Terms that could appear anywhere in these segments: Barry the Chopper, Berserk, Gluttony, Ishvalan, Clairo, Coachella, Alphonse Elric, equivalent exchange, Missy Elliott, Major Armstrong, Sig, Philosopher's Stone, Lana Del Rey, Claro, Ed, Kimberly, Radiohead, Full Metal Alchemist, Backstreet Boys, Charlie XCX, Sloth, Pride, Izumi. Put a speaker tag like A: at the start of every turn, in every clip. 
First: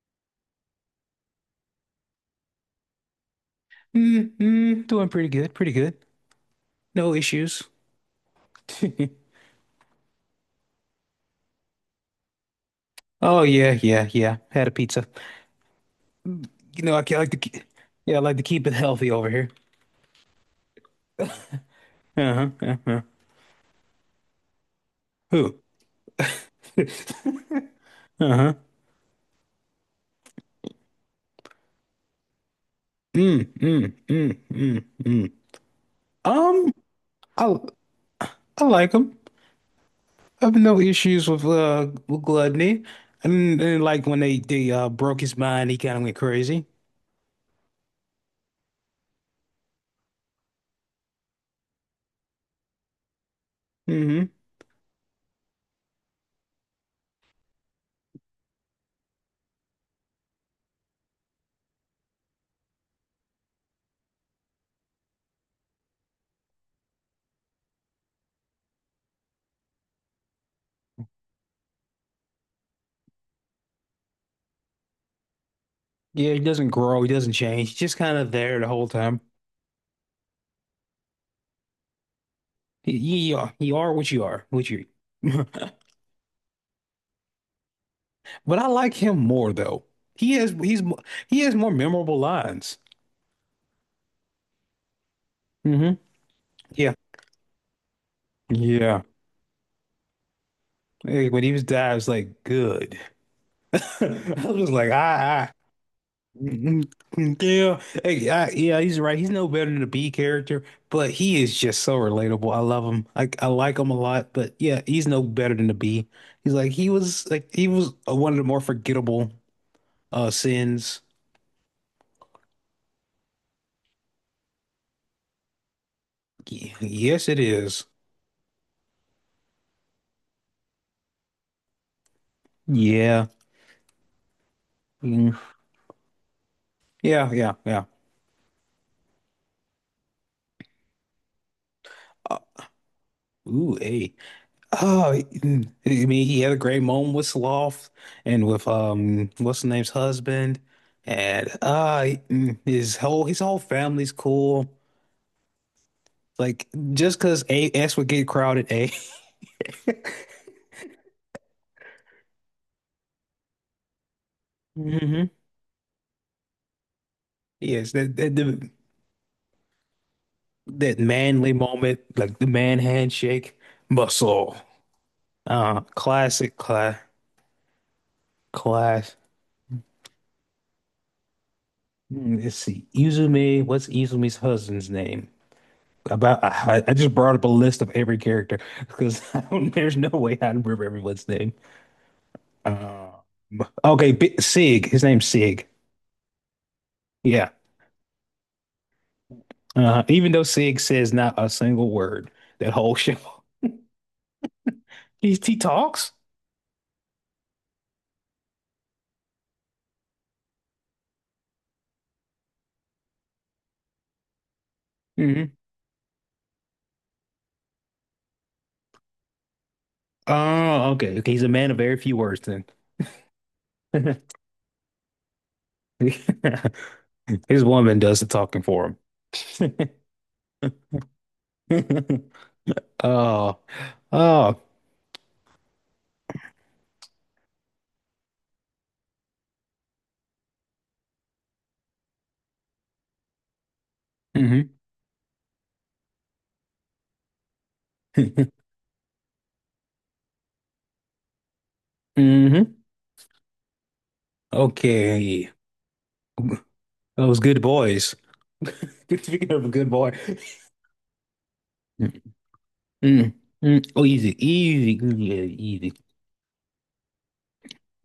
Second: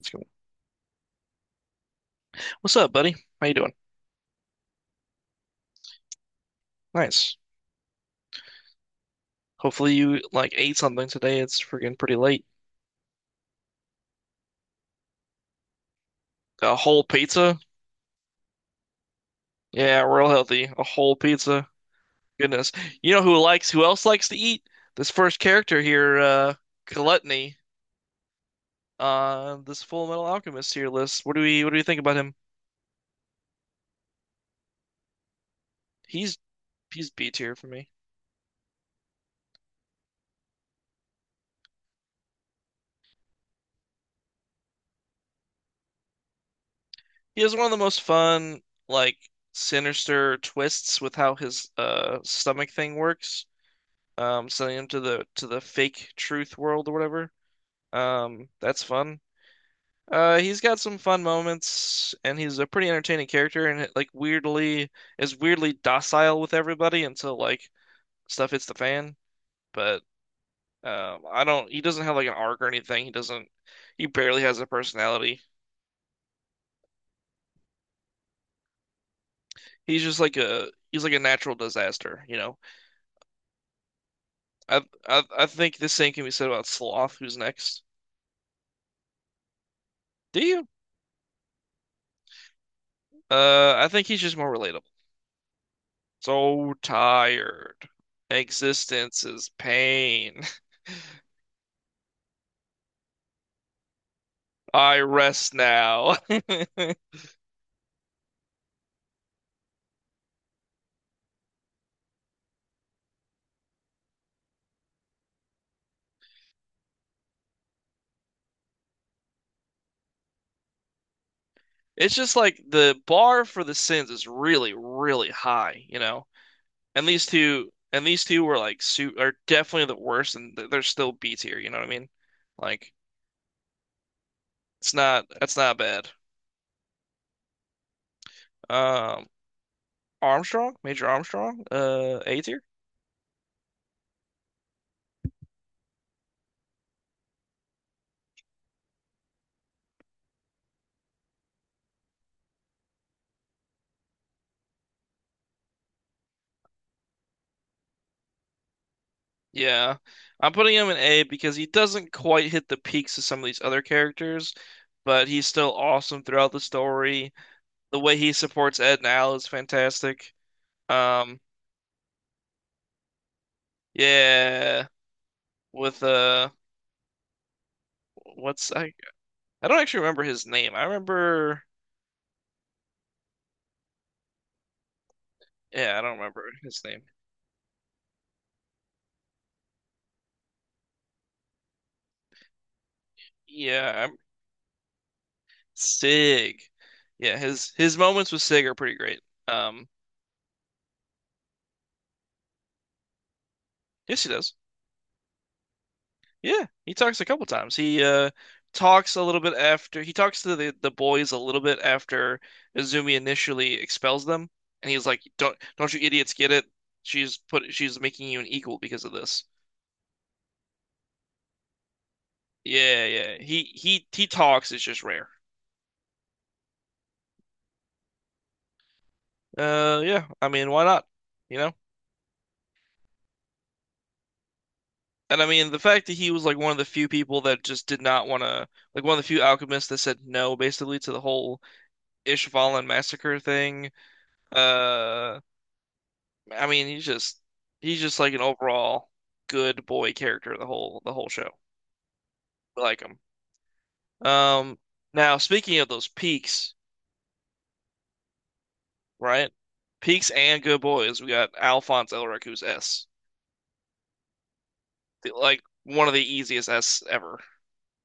A: Let's go. What's up, buddy? How you doing?
B: Mm-hmm. Doing pretty good, pretty good. No
A: Nice.
B: issues.
A: Hopefully you like ate something today. It's freaking pretty late.
B: Oh yeah, yeah, yeah. Had a pizza.
A: A whole
B: I like
A: pizza?
B: yeah, I like to keep it healthy over here.
A: Yeah, real healthy. A whole pizza.
B: Uh-huh,
A: Goodness.
B: uh-huh.
A: You know who else likes to eat? This first
B: Who?
A: character here, Gluttony,
B: Uh-huh.
A: this Full Metal Alchemist tier list. What do we think about him?
B: Mm, mm, mm, mm, mm.
A: He's
B: Um,
A: he's B
B: I
A: tier for me.
B: I like them. I have no issues with gluttony, and like when they broke his mind, he kind of went crazy.
A: He has one of the most fun, like sinister twists with how his stomach thing works.
B: Mm-hmm.
A: Sending him to the fake truth world or whatever. That's fun. He's got some fun moments, and he's a pretty entertaining character, and like weirdly is weirdly docile with everybody until like stuff hits the fan. But I don't. He doesn't have like an arc or anything. He doesn't. He barely has a personality.
B: Yeah, he doesn't grow, he doesn't change. He's just kind of there the whole time.
A: He's just like a he's like a natural disaster, you know.
B: You are what you are, what
A: I
B: you.
A: I think the same can be said about Sloth, who's next.
B: But I like him more though. He
A: Do
B: has
A: you?
B: he's mo- he has more memorable lines.
A: I think he's just more relatable.
B: Hmm.
A: So
B: Yeah,
A: tired.
B: yeah.
A: Existence is pain.
B: Hey, when he was dying, it's like good. I was like,
A: I
B: ah, ah.
A: rest now.
B: Mhm. Yeah, hey, yeah. He's right. He's no better than the B character, but he is just so relatable. I love him. I like him a lot, but yeah, he's no better than the B. He's like he was one of the more forgettable sins.
A: It's just like the bar for the sins is really, really high, you know. And these
B: Yes, it
A: two,
B: is.
A: and these two were like su are definitely the worst, and they're still B tier. You know what I mean? Like
B: Yeah.
A: it's not
B: Mm.
A: that's not bad.
B: Yeah, yeah, yeah.
A: Um, Armstrong, Major Armstrong,
B: Uh,
A: A tier.
B: ooh, hey. Oh, mm. I mean, he had a great moment with Sloth and with what's the name's husband, and mm, his whole family's cool. Like just because A S would get crowded, A.
A: Yeah, I'm putting him in A because he doesn't quite hit the peaks of some of these other characters, but
B: Hmm.
A: he's still awesome throughout the story.
B: Yes,
A: The way he supports Ed and Al is fantastic.
B: that
A: Um,
B: manly moment, like the man handshake, muscle.
A: Yeah,
B: Uh,
A: with
B: classic, class,
A: what's I?
B: class.
A: I don't actually remember his name. I remember.
B: Mm, let's see, Izumi. What's Izumi's husband's name?
A: Yeah, I don't
B: About
A: remember his
B: I
A: name.
B: just brought up a list of every character because I don't, there's no way I remember everyone's name. Uh,
A: Yeah,
B: okay,
A: I'm
B: B Sig. His name's Sig.
A: Sig. Yeah,
B: Yeah.
A: his moments with Sig are pretty great. Um,
B: Even though Sig says not a single word, that whole show
A: yes, he does.
B: he talks.
A: Yeah, he talks a couple times. He Talks a little bit after he talks to the boys a little bit after Izumi initially expels them, and he's like, "Don't
B: Hmm.
A: don't you idiots get it? She's making you an equal because of this."
B: Oh, okay. Okay, he's a man of very few words then.
A: Yeah, yeah. He talks. It's just rare.
B: His woman does the talking for him.
A: Yeah. I mean, why not? You know?
B: Oh, oh.
A: And I mean, the fact that he was like one of the few people that just did not want to, like one of the few alchemists that said no, basically, to the whole Ishvalan massacre thing.
B: Hmm.
A: Uh, I mean, he's just like an overall good boy character the whole show.
B: Hmm.
A: I like him. Um, Now
B: Okay.
A: speaking of those peaks,
B: Those good boys.
A: right?
B: Speaking of a good boy.
A: Peaks and good boys, we got
B: Mm,
A: Alphonse Elric, who's S.
B: mm, mm. Oh, easy, easy, good, yeah,
A: Like
B: easy.
A: one of the easiest S ever.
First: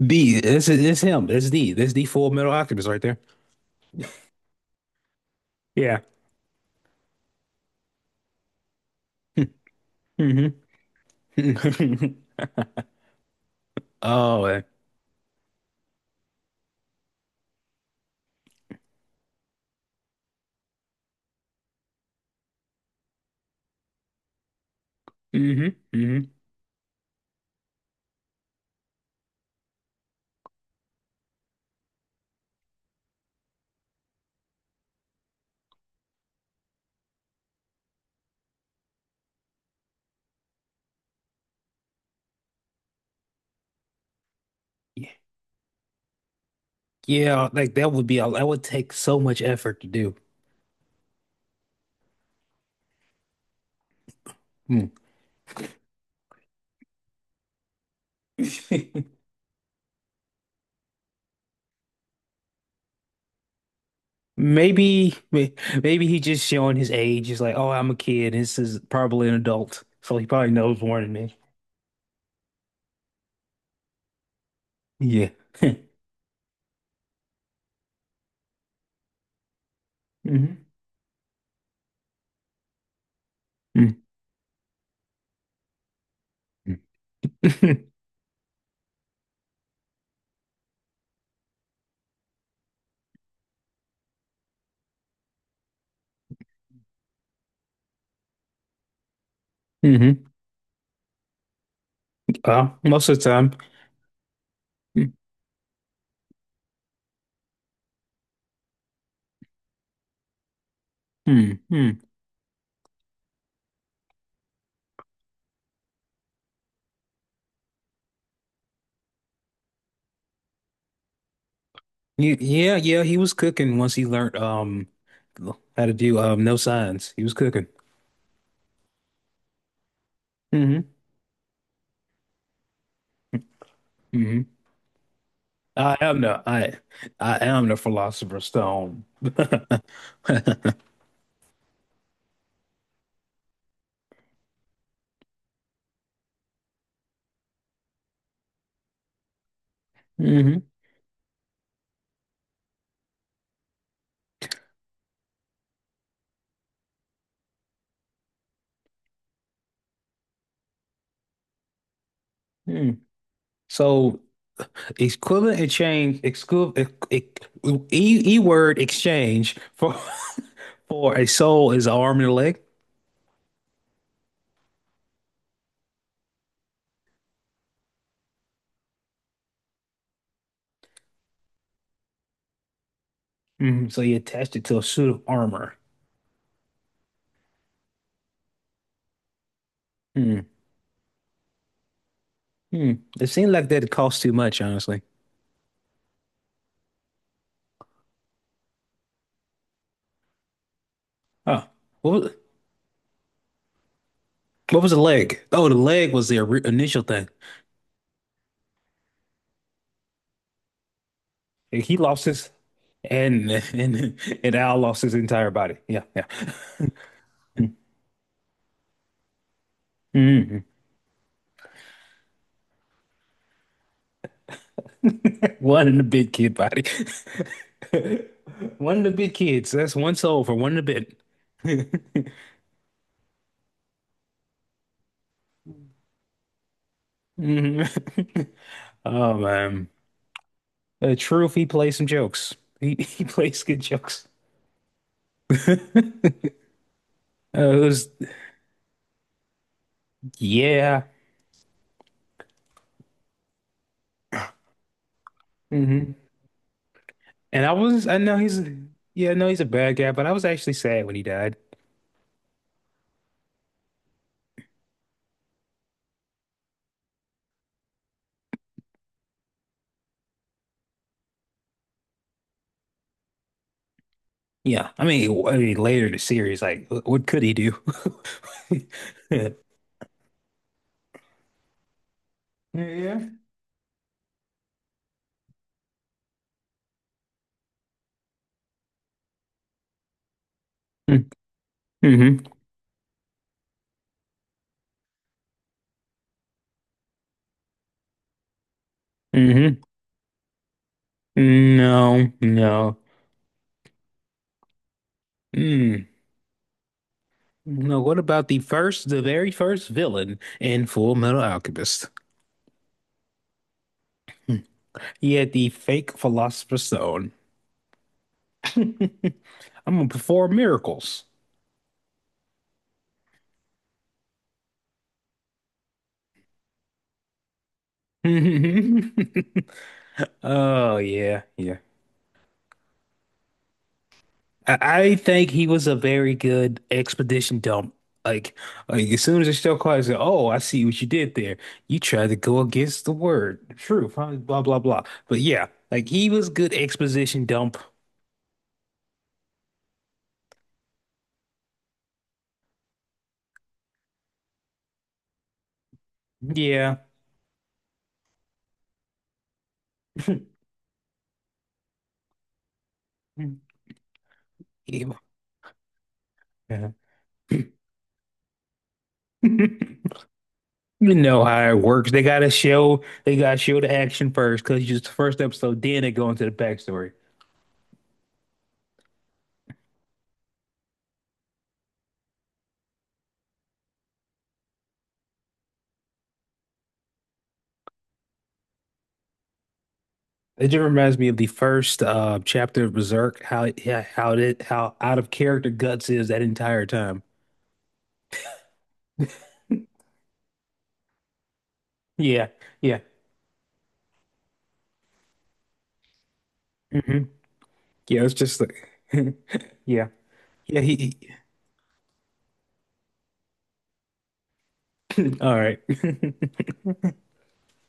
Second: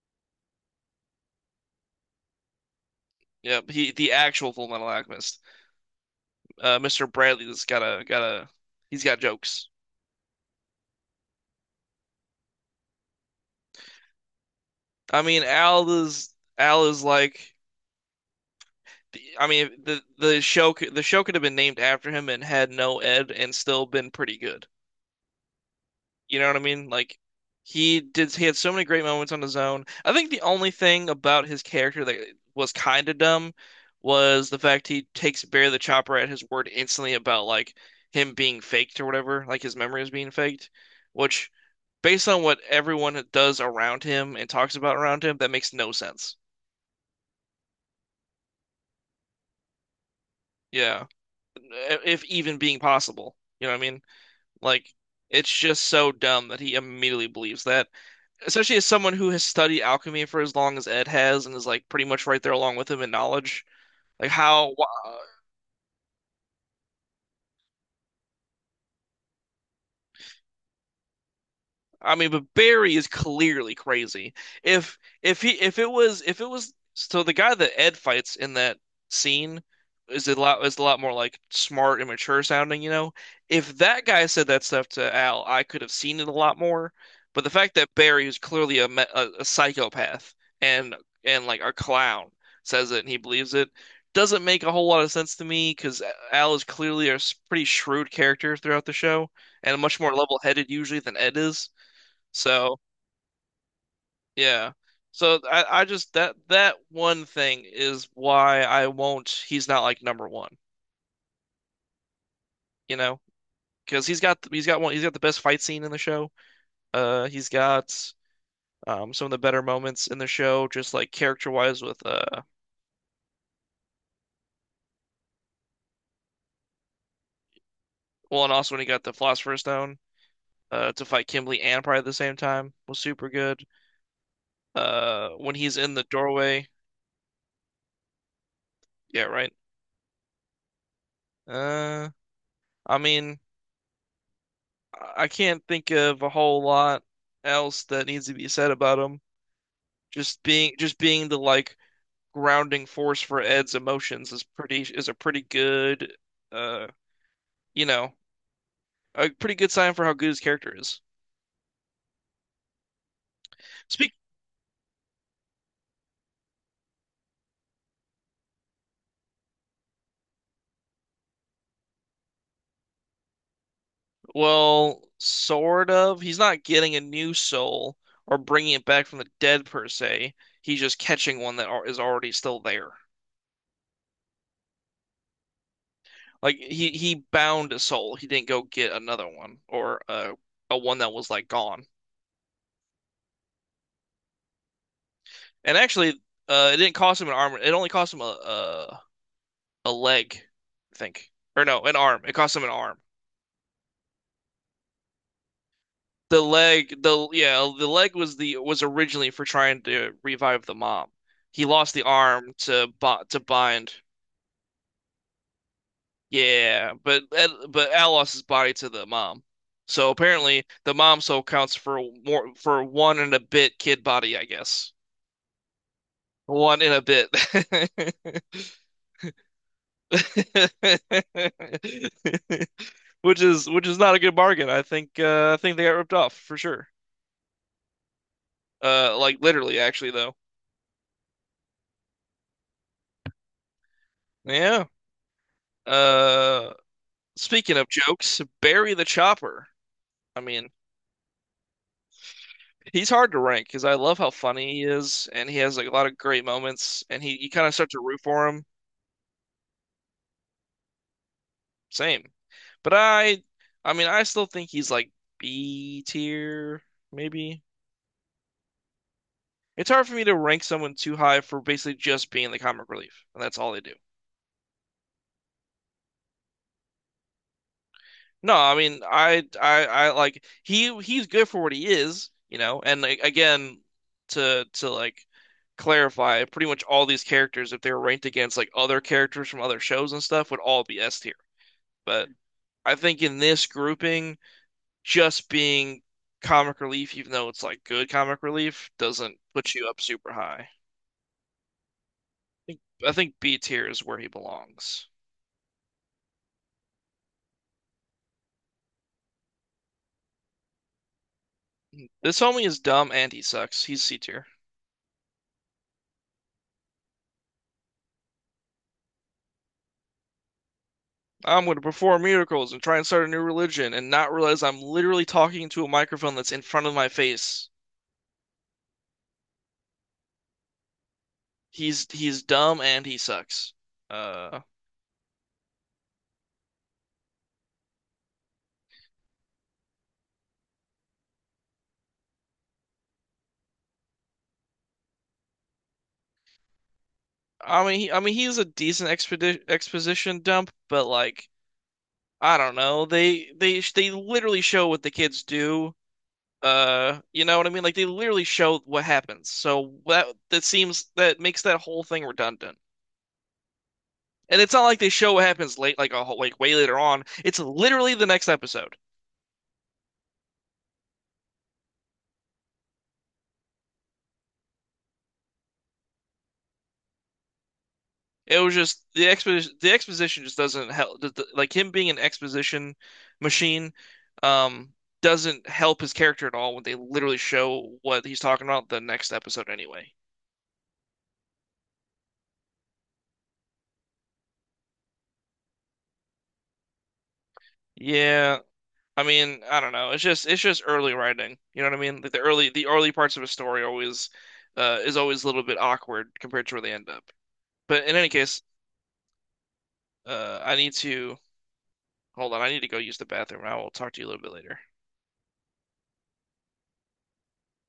B: B, this him. This is D. This is the Full Metal Alchemist right there.
A: Yep, he the actual Full Metal Alchemist.
B: Yeah.
A: Mr. Bradley's got a he's got jokes.
B: Mm-hmm. Oh, man.
A: I mean, Al is like I mean the show could have been named after him and had no Ed and still been pretty good.
B: Hmm.
A: You
B: Hmm.
A: know what I mean? Like he had so many great moments on his own. I think the only thing about his character that was kind of dumb was the fact he takes Bear the Chopper at his word instantly about like him being faked or whatever, like his memory is being faked, which based on what everyone does around him and talks about
B: Yeah,
A: around him, that makes no sense.
B: yeah, like that would be that would take so much effort to do.
A: Yeah. E, If even being possible. You know what I mean?
B: Hmm.
A: Like it's just so dumb that he immediately believes that, especially as someone who has studied alchemy for as long as Ed has and is like pretty much right there along with him in knowledge. Like how
B: Maybe, may- maybe he just showing his age. He's like, oh, I'm a kid. This is probably an adult, so he probably knows more than me.
A: I mean, but Barry is clearly crazy.
B: Yeah.
A: If he if it was so The guy that Ed fights in that scene is a lot more like smart and mature sounding, you know. If
B: Hmm.
A: that guy said that stuff to Al, I could have seen it a lot more. But the fact that Barry, who's clearly a psychopath and like a clown, says it and he believes it doesn't make a whole lot of sense to me because Al is clearly pretty shrewd character throughout the show and much more
B: Hmm.
A: level-headed usually than Ed is.
B: Well,
A: So
B: most of the time.
A: yeah. So I just that one thing is why I won't he's not like number one,
B: Mm-hmm.
A: you know? Because he's got the best fight scene in the show. He's got some of the better moments in the show, just like character wise with
B: Yeah, yeah, he was cooking once he learned how to do no signs. He was cooking.
A: well, and also when he got the Philosopher's Stone
B: Hmm.
A: to fight Kimberly and Pride at the same time was super good.
B: Hmm.
A: When he's in
B: I
A: the
B: am the
A: doorway,
B: I I am the Philosopher's Stone.
A: yeah, right. Uh I mean I can't think of a whole lot else that needs to be said about him. Just
B: Hmm.
A: being just being the like grounding force for Ed's emotions is pretty is a pretty good uh you know a pretty good sign for how good his character is.
B: Hmm.
A: Speak
B: So equivalent exchange exclu e, e word exchange for for a soul is an arm and a leg.
A: Well, sort of. He's not getting a new soul or bringing it back from the dead per se. He's just catching one that is already still there.
B: Mhm. So you attached it to a suit of armor.
A: Like he bound a soul. He didn't go get another one or
B: Hmm.
A: a one that was like gone.
B: Hmm. It seemed like that cost too much, honestly.
A: And actually, it didn't cost him an arm. It only cost him a leg, I think. Or
B: Oh,
A: no, an arm.
B: What was,
A: It cost him an arm.
B: what was the leg? Oh, the leg was the initial thing.
A: The leg was the was originally for trying to revive the mom. He
B: And
A: lost
B: He
A: the
B: lost his
A: arm to bo to
B: and
A: bind.
B: and and Al lost his entire body. Yeah, yeah.
A: Yeah, but Al lost his body to the mom. So
B: Mhm.
A: apparently the mom soul counts for more for one and a bit kid body, I guess.
B: One in the big kid
A: One
B: body.
A: and a bit.
B: One of the big kids. That's one soul for one of the bit.
A: Which is not a good bargain. I think they got ripped off for sure.
B: Mhm. Oh
A: Like literally,
B: man.
A: actually, though.
B: The truth, he plays some jokes. He he plays good jokes.
A: Yeah. Uh,
B: It
A: Speaking of
B: was
A: jokes, Barry the Chopper. I mean,
B: yeah.
A: he's hard to rank because I love how funny he is, and he has like a lot
B: Mm-hmm.
A: of great moments, and he you
B: And
A: kind of
B: I
A: start to
B: was,
A: root for him.
B: yeah, I know he's a bad guy, but I was actually sad when he died.
A: Same, but I mean, I still think he's like B tier, maybe. It's hard for me to rank someone too high for basically just being the comic relief, and that's all they do.
B: Yeah, I mean, later in the series, like, what could he do?
A: No, I mean, I like he's good for what he is, you know. And like,
B: Yeah.
A: again, to like clarify, pretty much all these characters, if they were ranked against like other characters from other shows and stuff, would all be S tier. But
B: Mm-hmm.
A: I think in this grouping, just being comic relief, even though it's like good comic relief, doesn't put you up super high.
B: Mm-hmm. No,
A: I think
B: no.
A: I think B tier is where he belongs.
B: Mm. No, what about the very first villain in Full Metal Alchemist?
A: This homie is dumb and he sucks. He's C tier.
B: He had the fake Philosopher's Stone. I'm gonna perform miracles.
A: I'm going to perform miracles and try and start a new religion and not realize I'm literally talking to a microphone that's in front of my face.
B: Oh yeah, yeah.
A: He's dumb and he sucks. Uh,
B: I I think he was a very good expedition dump. Like, like as soon as the show called, I said, "Oh, I see what you did there. You tried to go against the word, the truth, huh? Blah blah blah." But yeah, like he was good exposition dump.
A: I mean, he's a decent expedi exposition dump, but like, I don't know. They literally show what the kids do.
B: Yeah,
A: You know what I mean? Like they literally show what happens. So that seems that makes that whole thing redundant. And it's not like they
B: yeah.
A: show what happens late, like a whole, like way later on. It's literally the next episode.
B: You know how it works. They gotta show the action first because just the first episode. Then they go into the backstory.
A: It was just the exposition. The exposition just doesn't help. Like him being an exposition machine, um, doesn't help his character at all when they literally show what he's talking about the next episode anyway.
B: It just reminds me of the first chapter of Berserk. Yeah, how it how out of character Guts is that entire time.
A: Yeah, I mean, I don't know. It's just early writing. You know what I mean? Like the
B: Yeah,
A: early the
B: yeah.
A: early parts of a story always, is always a little bit awkward compared to where they end up.
B: Hmm.
A: But in
B: Yeah,
A: any
B: it's just
A: case,
B: like, yeah,
A: I
B: yeah.
A: need to hold on. I need to go use the bathroom. I will talk to you a little bit later.
B: All right.